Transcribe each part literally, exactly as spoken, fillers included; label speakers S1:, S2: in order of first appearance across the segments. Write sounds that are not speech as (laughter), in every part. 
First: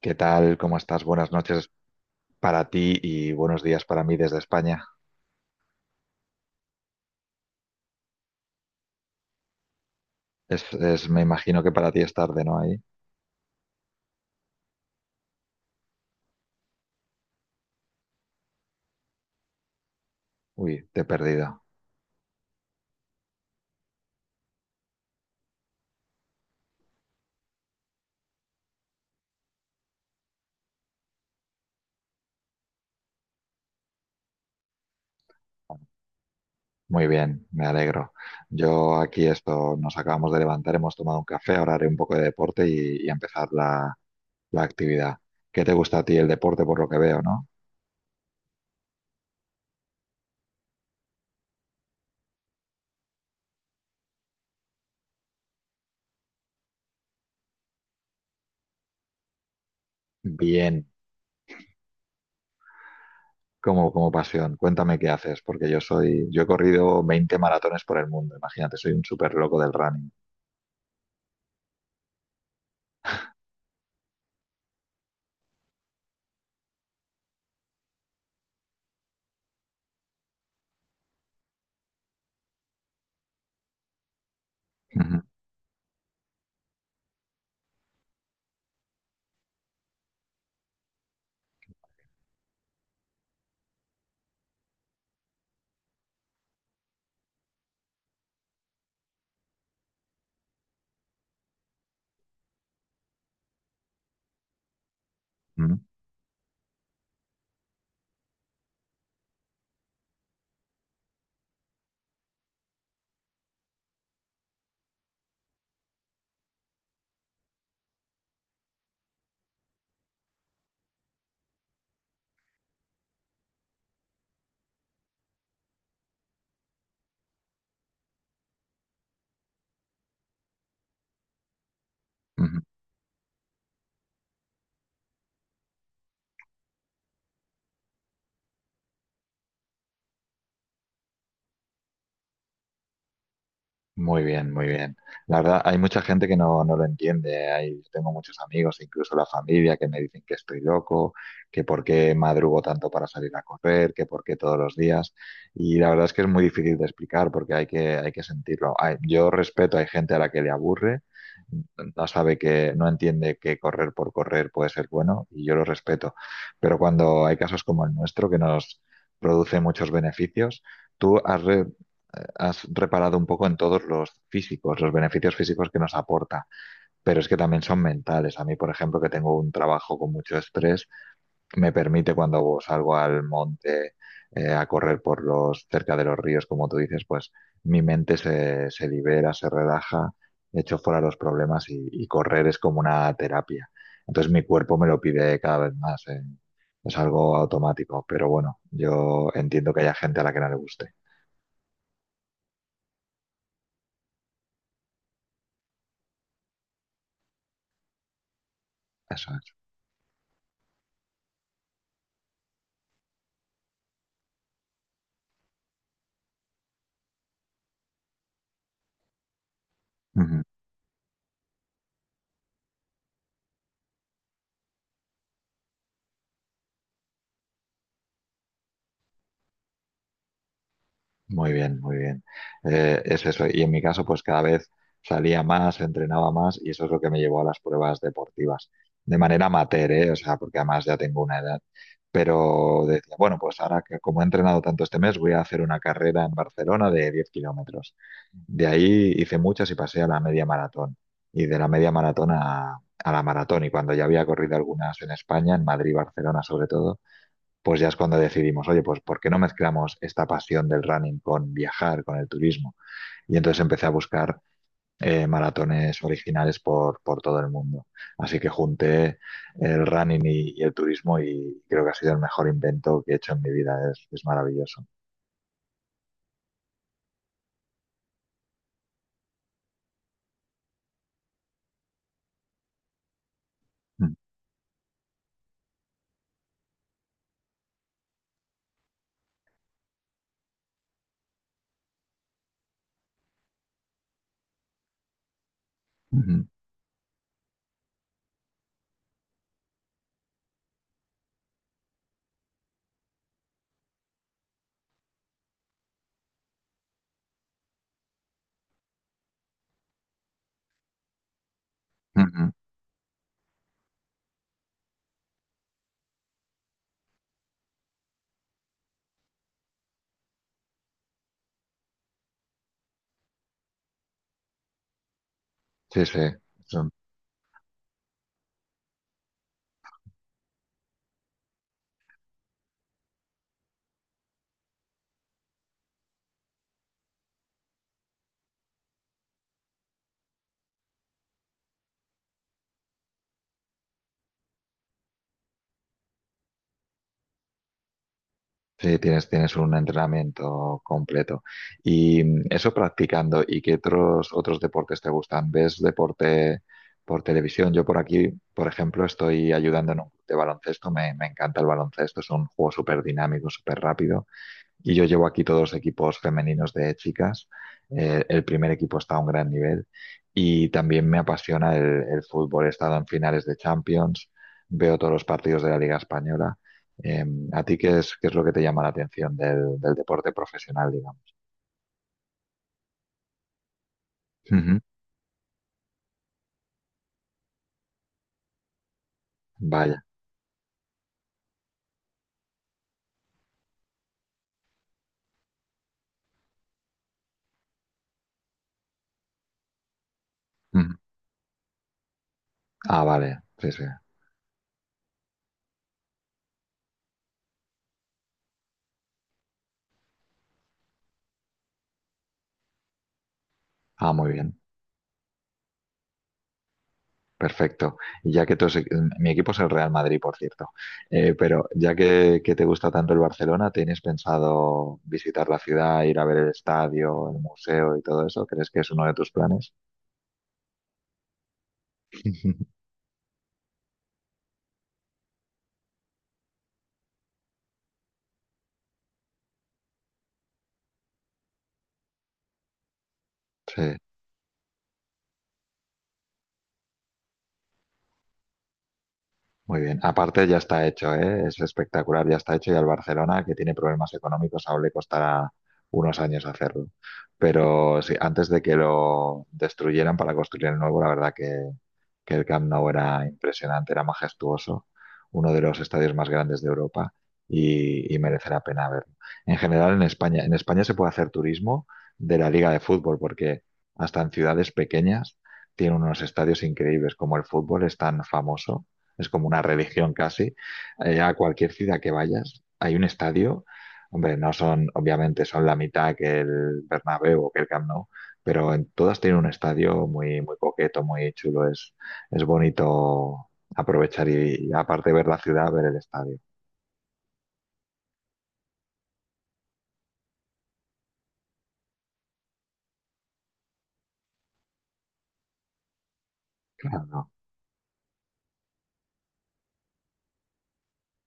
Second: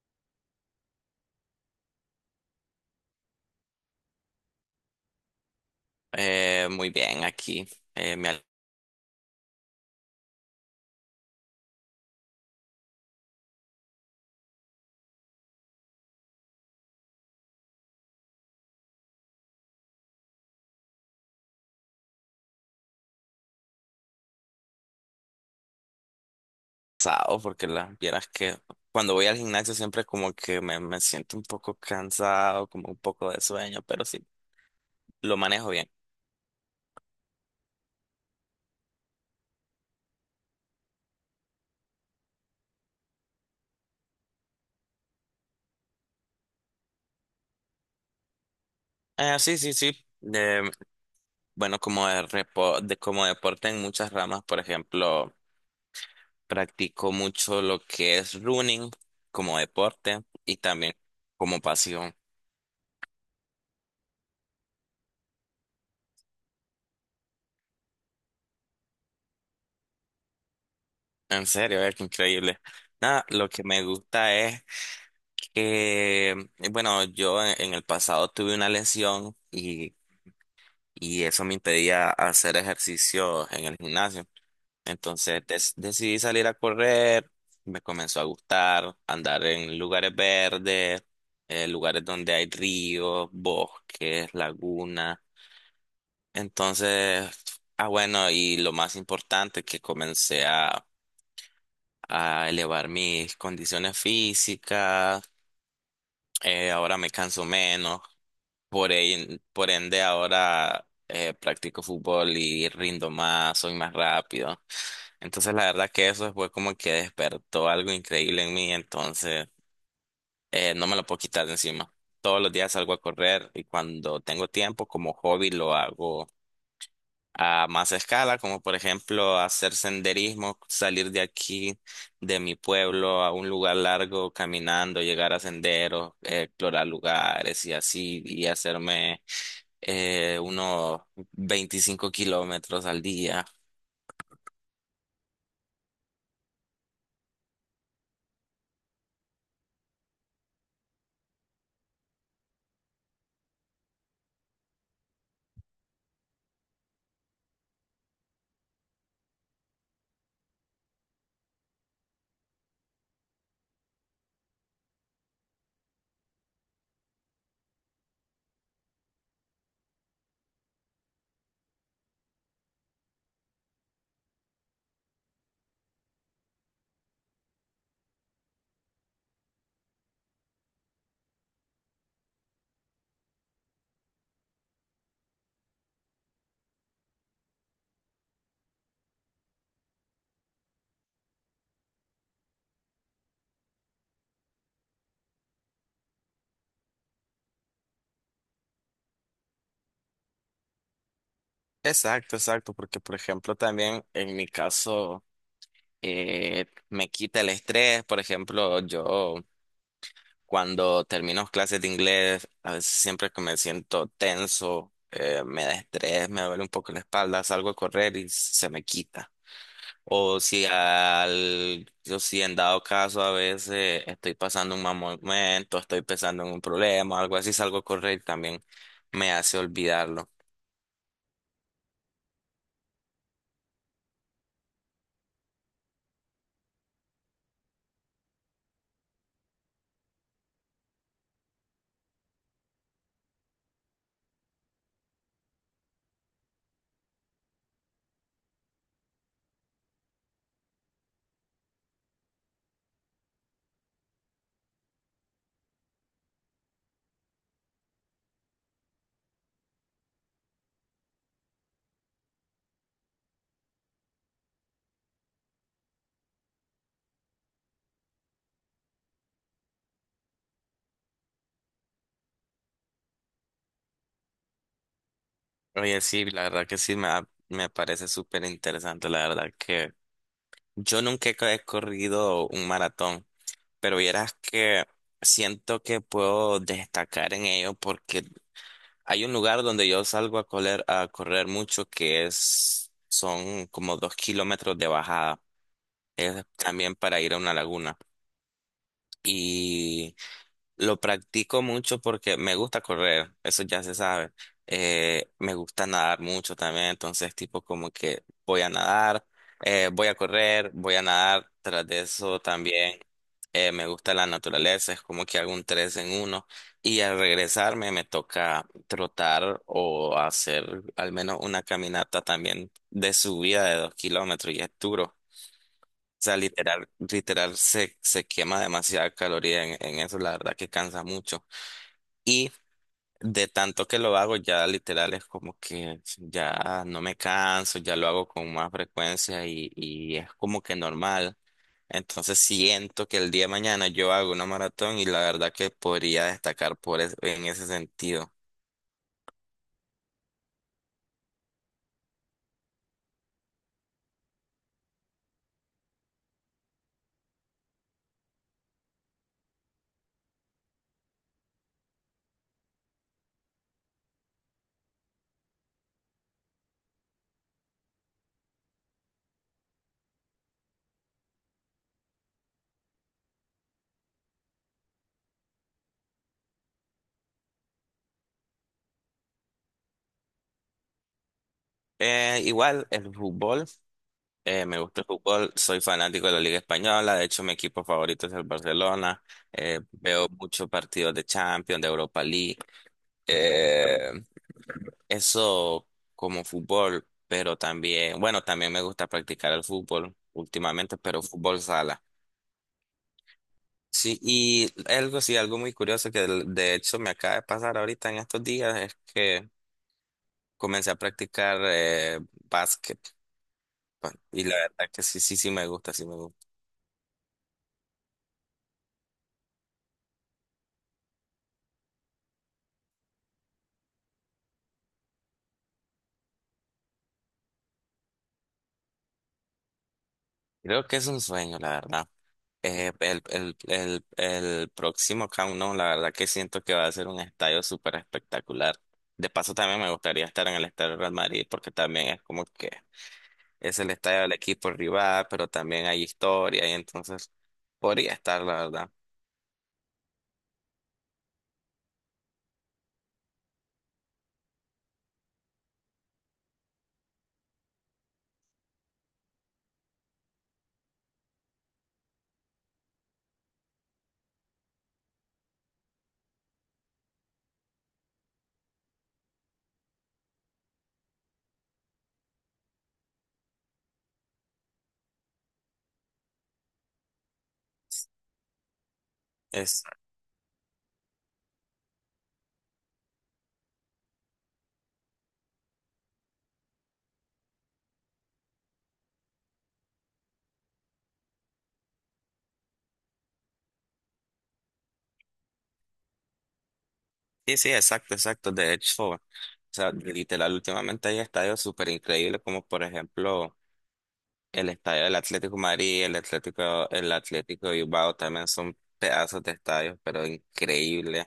S1: ¿Qué tal? ¿Cómo estás? Buenas noches para ti y buenos días para mí desde España.
S2: Eh, muy bien, aquí eh, me ha
S1: Es, es- me imagino que para ti es tarde, ¿no? Ahí. Uy, te he perdido.
S2: alzado porque la vieras que cuando voy al gimnasio siempre como que me, me siento un poco cansado, como un poco de sueño, pero sí, lo manejo bien.
S1: Muy bien, me alegro. Yo aquí esto, nos acabamos de levantar, hemos tomado un café, ahora haré un poco de deporte y, y empezar la, la actividad. ¿Qué te gusta a ti el deporte por lo que veo, ¿no?
S2: Eh, sí, sí, sí. Eh, bueno, como, de repo- de- como deporte en muchas ramas, por ejemplo, practico mucho lo que es running como deporte y
S1: Bien,
S2: también como pasión.
S1: como, como pasión. Cuéntame qué haces, porque yo soy, yo he corrido veinte maratones por el mundo, imagínate, soy un súper loco del running.
S2: En serio, es increíble. Nada, lo que me gusta es... Eh, bueno, yo en en el pasado tuve una lesión y, y eso me impedía hacer ejercicio en el gimnasio.
S1: Ujú,
S2: Entonces des- decidí salir a correr, me comenzó a gustar andar en lugares verdes, eh, lugares donde hay ríos, bosques, lagunas. Entonces, ah bueno, y lo más importante que comencé a, a elevar mis condiciones físicas,
S1: ujú,
S2: eh, ahora me canso menos. Por, ahí por ende, ahora eh, practico fútbol y rindo más, soy más rápido. Entonces, la verdad que eso fue como que despertó algo increíble en mí. Entonces, eh, no me lo puedo quitar de encima. Todos los días salgo a correr y cuando tengo tiempo, como hobby, lo hago a más escala, como por ejemplo hacer senderismo, salir de aquí, de mi
S1: ujú.
S2: pueblo, a un lugar largo caminando, llegar a senderos, eh, explorar lugares y así, y hacerme eh, unos veinticinco kilómetros al día.
S1: Muy bien, muy bien. La verdad, hay mucha gente que no, no lo entiende. Hay, tengo muchos amigos, incluso la familia, que me dicen que estoy loco, que por qué madrugo tanto para salir a correr, que por qué todos los días. Y la verdad es que es muy difícil de explicar porque hay que, hay que sentirlo. Hay- yo respeto, hay gente a la que le aburre, no sabe que, no entiende que correr por correr puede ser bueno y yo lo respeto. Pero cuando hay casos como el nuestro que nos produce muchos beneficios, ¿tú has, re- has reparado un poco en todos los físicos, los beneficios físicos que nos aporta, pero es que también son mentales? A mí, por ejemplo, que tengo un trabajo con mucho estrés, me permite cuando salgo al monte eh, a correr por los cerca de los ríos, como tú dices, pues mi mente se, se libera, se relaja, echo fuera los problemas y, y correr es como una terapia. Entonces mi cuerpo me lo pide cada vez más. eh. Es algo automático, pero bueno, yo entiendo que haya gente a la que no le guste.
S2: Exacto, exacto, porque por ejemplo también en mi caso eh, me quita el estrés, por ejemplo
S1: Eso
S2: yo...
S1: es.
S2: Cuando termino clases de inglés, a veces siempre que me siento tenso, eh, me da estrés, me duele un poco la espalda, salgo a correr y se me quita. O
S1: Ujú.
S2: si al, yo si en dado caso a veces estoy pasando un mal momento, estoy pensando en un problema, algo así, salgo a correr y también me hace olvidarlo.
S1: Muy bien, muy bien. Eh, es eso. Y en mi caso, pues cada vez salía más, entrenaba más y eso es lo que me llevó a las pruebas deportivas. De manera amateur, ¿eh? O sea, porque además ya tengo una edad. Pero decía, bueno, pues ahora que como he entrenado tanto este mes, voy a hacer una carrera en Barcelona de diez kilómetros. De ahí hice muchas y pasé a la media maratón. Y de la media maratón a, a la maratón. Y cuando ya había corrido algunas en España, en Madrid, Barcelona sobre todo, pues ya es cuando decidimos, oye, pues ¿por qué no mezclamos esta pasión del running con viajar, con el turismo? Y entonces empecé a buscar eh, maratones originales por, por, todo el mundo. Así que junté el running y, y, el turismo y creo que ha sido el mejor invento que he hecho en mi vida. Es, es maravilloso.
S2: Oye, sí, la verdad que sí, me, ha- me parece súper interesante, la verdad que yo nunca he corrido un maratón, pero
S1: Mm
S2: vieras que siento que puedo destacar en ello porque hay un lugar donde yo salgo a correr, a correr mucho que es, son como dos kilómetros de bajada.
S1: -hmm.
S2: Es también para ir a una laguna. Lo practico mucho porque me gusta correr, eso ya se sabe. Eh, me gusta nadar mucho también, entonces tipo como que voy a nadar, eh, voy a correr, voy a nadar. Tras de
S1: Mm
S2: eso
S1: -hmm.
S2: también eh, me gusta la naturaleza, es como que hago un tres en uno y al regresarme me toca trotar o hacer al menos una caminata también de subida de dos kilómetros y es duro.
S1: Sí, sí.
S2: O sea, literal, literal se, se quema demasiada caloría en, en eso, la verdad que cansa mucho. Y de tanto que lo hago, ya literal es como que ya no me canso, ya lo hago con más frecuencia y, y es como que normal. Entonces siento que el día de mañana yo hago una maratón y la verdad que podría destacar por es- en ese sentido.
S1: Sí, tienes, tienes un entrenamiento completo. Y mm, eso practicando, ¿y qué otros, otros deportes te gustan? ¿Ves deporte por televisión? Yo por aquí, por ejemplo, estoy ayudando en un club de baloncesto. Me, me encanta el baloncesto, es un juego súper dinámico, súper rápido y yo llevo aquí todos los equipos femeninos de chicas. Eh, el primer equipo está a un gran nivel y también me apasiona el, el fútbol. He estado en finales de Champions, veo todos los partidos de la Liga Española. Eh, ¿A ti qué es, qué es lo que te llama la atención del, del deporte profesional, digamos?
S2: Eh, igual el fútbol, eh, me
S1: Ujú,
S2: gusta el fútbol, soy fanático de la Liga Española, de hecho mi equipo favorito es el Barcelona, eh,
S1: vaya.
S2: veo muchos partidos de Champions, de Europa League. Eh, Eso como fútbol, pero también, bueno, también me gusta practicar el fútbol
S1: Ujú.
S2: últimamente, pero fútbol sala.
S1: Ah, vale. Sí, sí.
S2: Sí, y algo, sí, algo muy curioso que de de hecho me acaba de pasar ahorita en estos días es que comencé a practicar eh, básquet.
S1: Ah,
S2: pa-
S1: muy
S2: Y la
S1: bien.
S2: verdad que sí, sí, sí me gusta, sí me gusta.
S1: Perfecto. Y ya que tu se- mi equipo es el Real Madrid, por cierto. Eh, pero ya que, que te gusta tanto el Barcelona, ¿tienes pensado visitar la ciudad, ir a ver el estadio, el museo y todo eso? ¿Crees que es uno de tus planes?
S2: Creo que es un sueño, la verdad.
S1: (laughs)
S2: Eh, el, el, el, el próximo Camp Nou, la verdad que siento que va a ser un estadio súper espectacular. De paso, también me gustaría estar en el estadio del Real Madrid porque también es como que es el
S1: Sí.
S2: estadio del equipo rival, pero también hay historia y entonces podría estar, la verdad.
S1: Muy bien, aparte ya está hecho, ¿eh? Es espectacular, ya está hecho y al Barcelona, que tiene problemas económicos, aún le costará unos años hacerlo. Pero sí, antes de que lo destruyeran para construir el nuevo, la verdad que, que el Camp Nou era impresionante, era majestuoso, uno de los estadios más grandes de Europa y, y merece la pena verlo. En general, en España, en España se puede hacer turismo de la Liga de Fútbol, porque hasta en ciudades pequeñas tiene unos estadios increíbles, como el fútbol es tan famoso es como una
S2: Es,
S1: religión casi. Eh, a cualquier ciudad que vayas, hay un estadio. Hombre, no son, obviamente, son la mitad que el Bernabéu o que el Camp Nou, pero en todas tienen un estadio muy, muy coqueto, muy chulo. Es, es bonito aprovechar y, y aparte de ver la ciudad, ver el estadio.
S2: sí, sí, exacto, exacto. De hecho, o sea, literal, últimamente hay estadios súper increíbles como por ejemplo el estadio del Atlético de Madrid, el Atlético,
S1: Claro,
S2: el
S1: no.
S2: Atlético de Bilbao también son pedazos de estadios, pero increíbles.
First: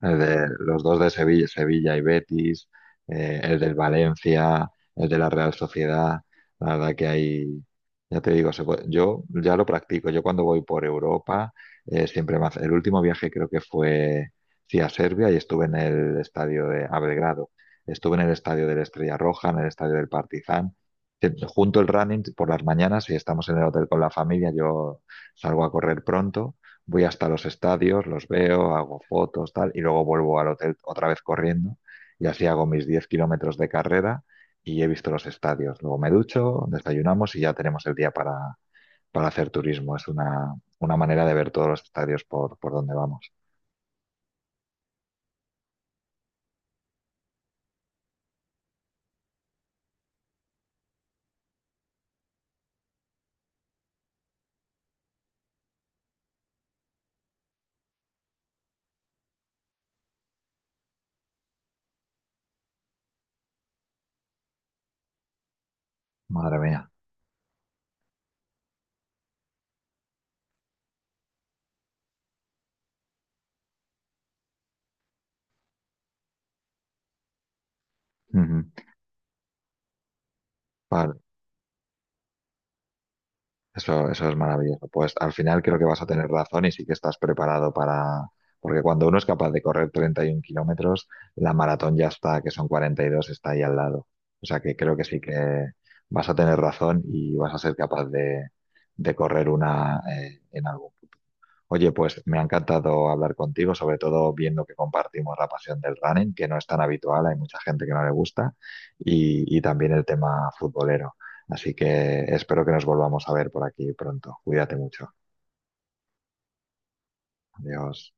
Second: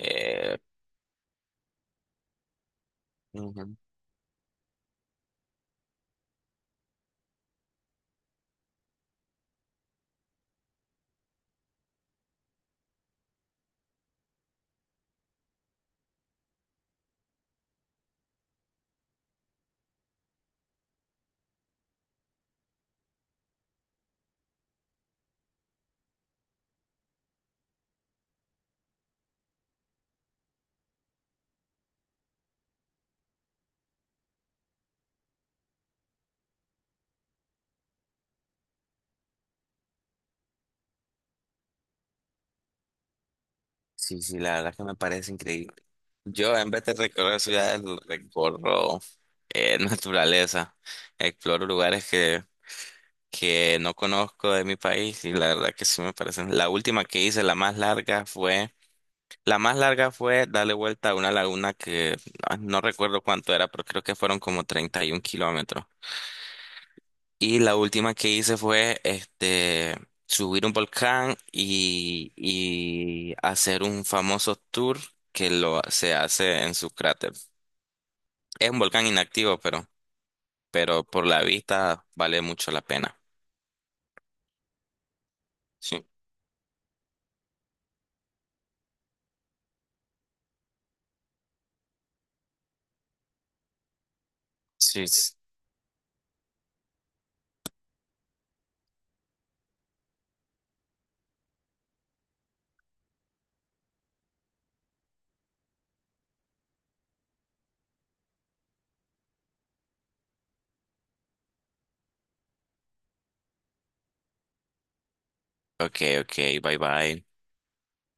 S1: El de los dos de Sevilla, Sevilla y Betis, eh, el del
S2: ujú.
S1: Valencia, el de la Real Sociedad. La verdad que hay, ya te digo. Se puede- yo ya lo practico. Yo cuando voy por Europa, eh, siempre más. El último viaje creo que fue, sí, a Serbia y estuve en el estadio de a Belgrado. Estuve en el estadio de la Estrella Roja, en el estadio del Partizan. Eh, Junto el running por las mañanas, si estamos en el hotel con la familia, yo salgo a correr pronto, voy hasta los estadios, los veo, hago fotos, tal, y luego vuelvo al hotel otra vez corriendo y así hago mis diez kilómetros de carrera y he visto los estadios. Luego me ducho, desayunamos y ya tenemos el día para, para, hacer turismo. Es una, una manera de ver todos los estadios por, por donde vamos.
S2: Sí, sí, la verdad que me parece increíble. Yo en vez de recorrer ciudades, recorro eh, (laughs) naturaleza, exploro lugares que, que no conozco de mi país y la verdad que sí me parecen. La última que hice, la más larga fue, La más larga fue darle vuelta a una laguna que ah, no recuerdo cuánto era, pero creo que fueron como treinta y un kilómetros.
S1: Madre mía.
S2: Y la última que hice fue este, subir un volcán y, y hacer un famoso tour que lo, se hace en su cráter.
S1: Ujú.
S2: Es un volcán inactivo, pero, pero
S1: Vale.
S2: por la vista vale mucho la pena.
S1: Eso, eso es maravilloso. Pues al final creo que vas a
S2: Sí.
S1: tener razón y sí que estás preparado para. Porque cuando uno es capaz de correr treinta y un kilómetros, la maratón ya está, que son cuarenta y dos, está ahí al lado. O sea que creo que sí
S2: Sí.
S1: que vas a tener razón y vas a ser capaz de, de correr una eh, en algún. Oye, pues me ha encantado hablar contigo, sobre todo viendo que compartimos la pasión del running, que no es tan habitual, hay mucha gente que no le gusta, y, y también el tema futbolero. Así que espero que nos volvamos a ver por aquí pronto. Cuídate mucho.
S2: Ok, ok, bye bye.
S1: Adiós.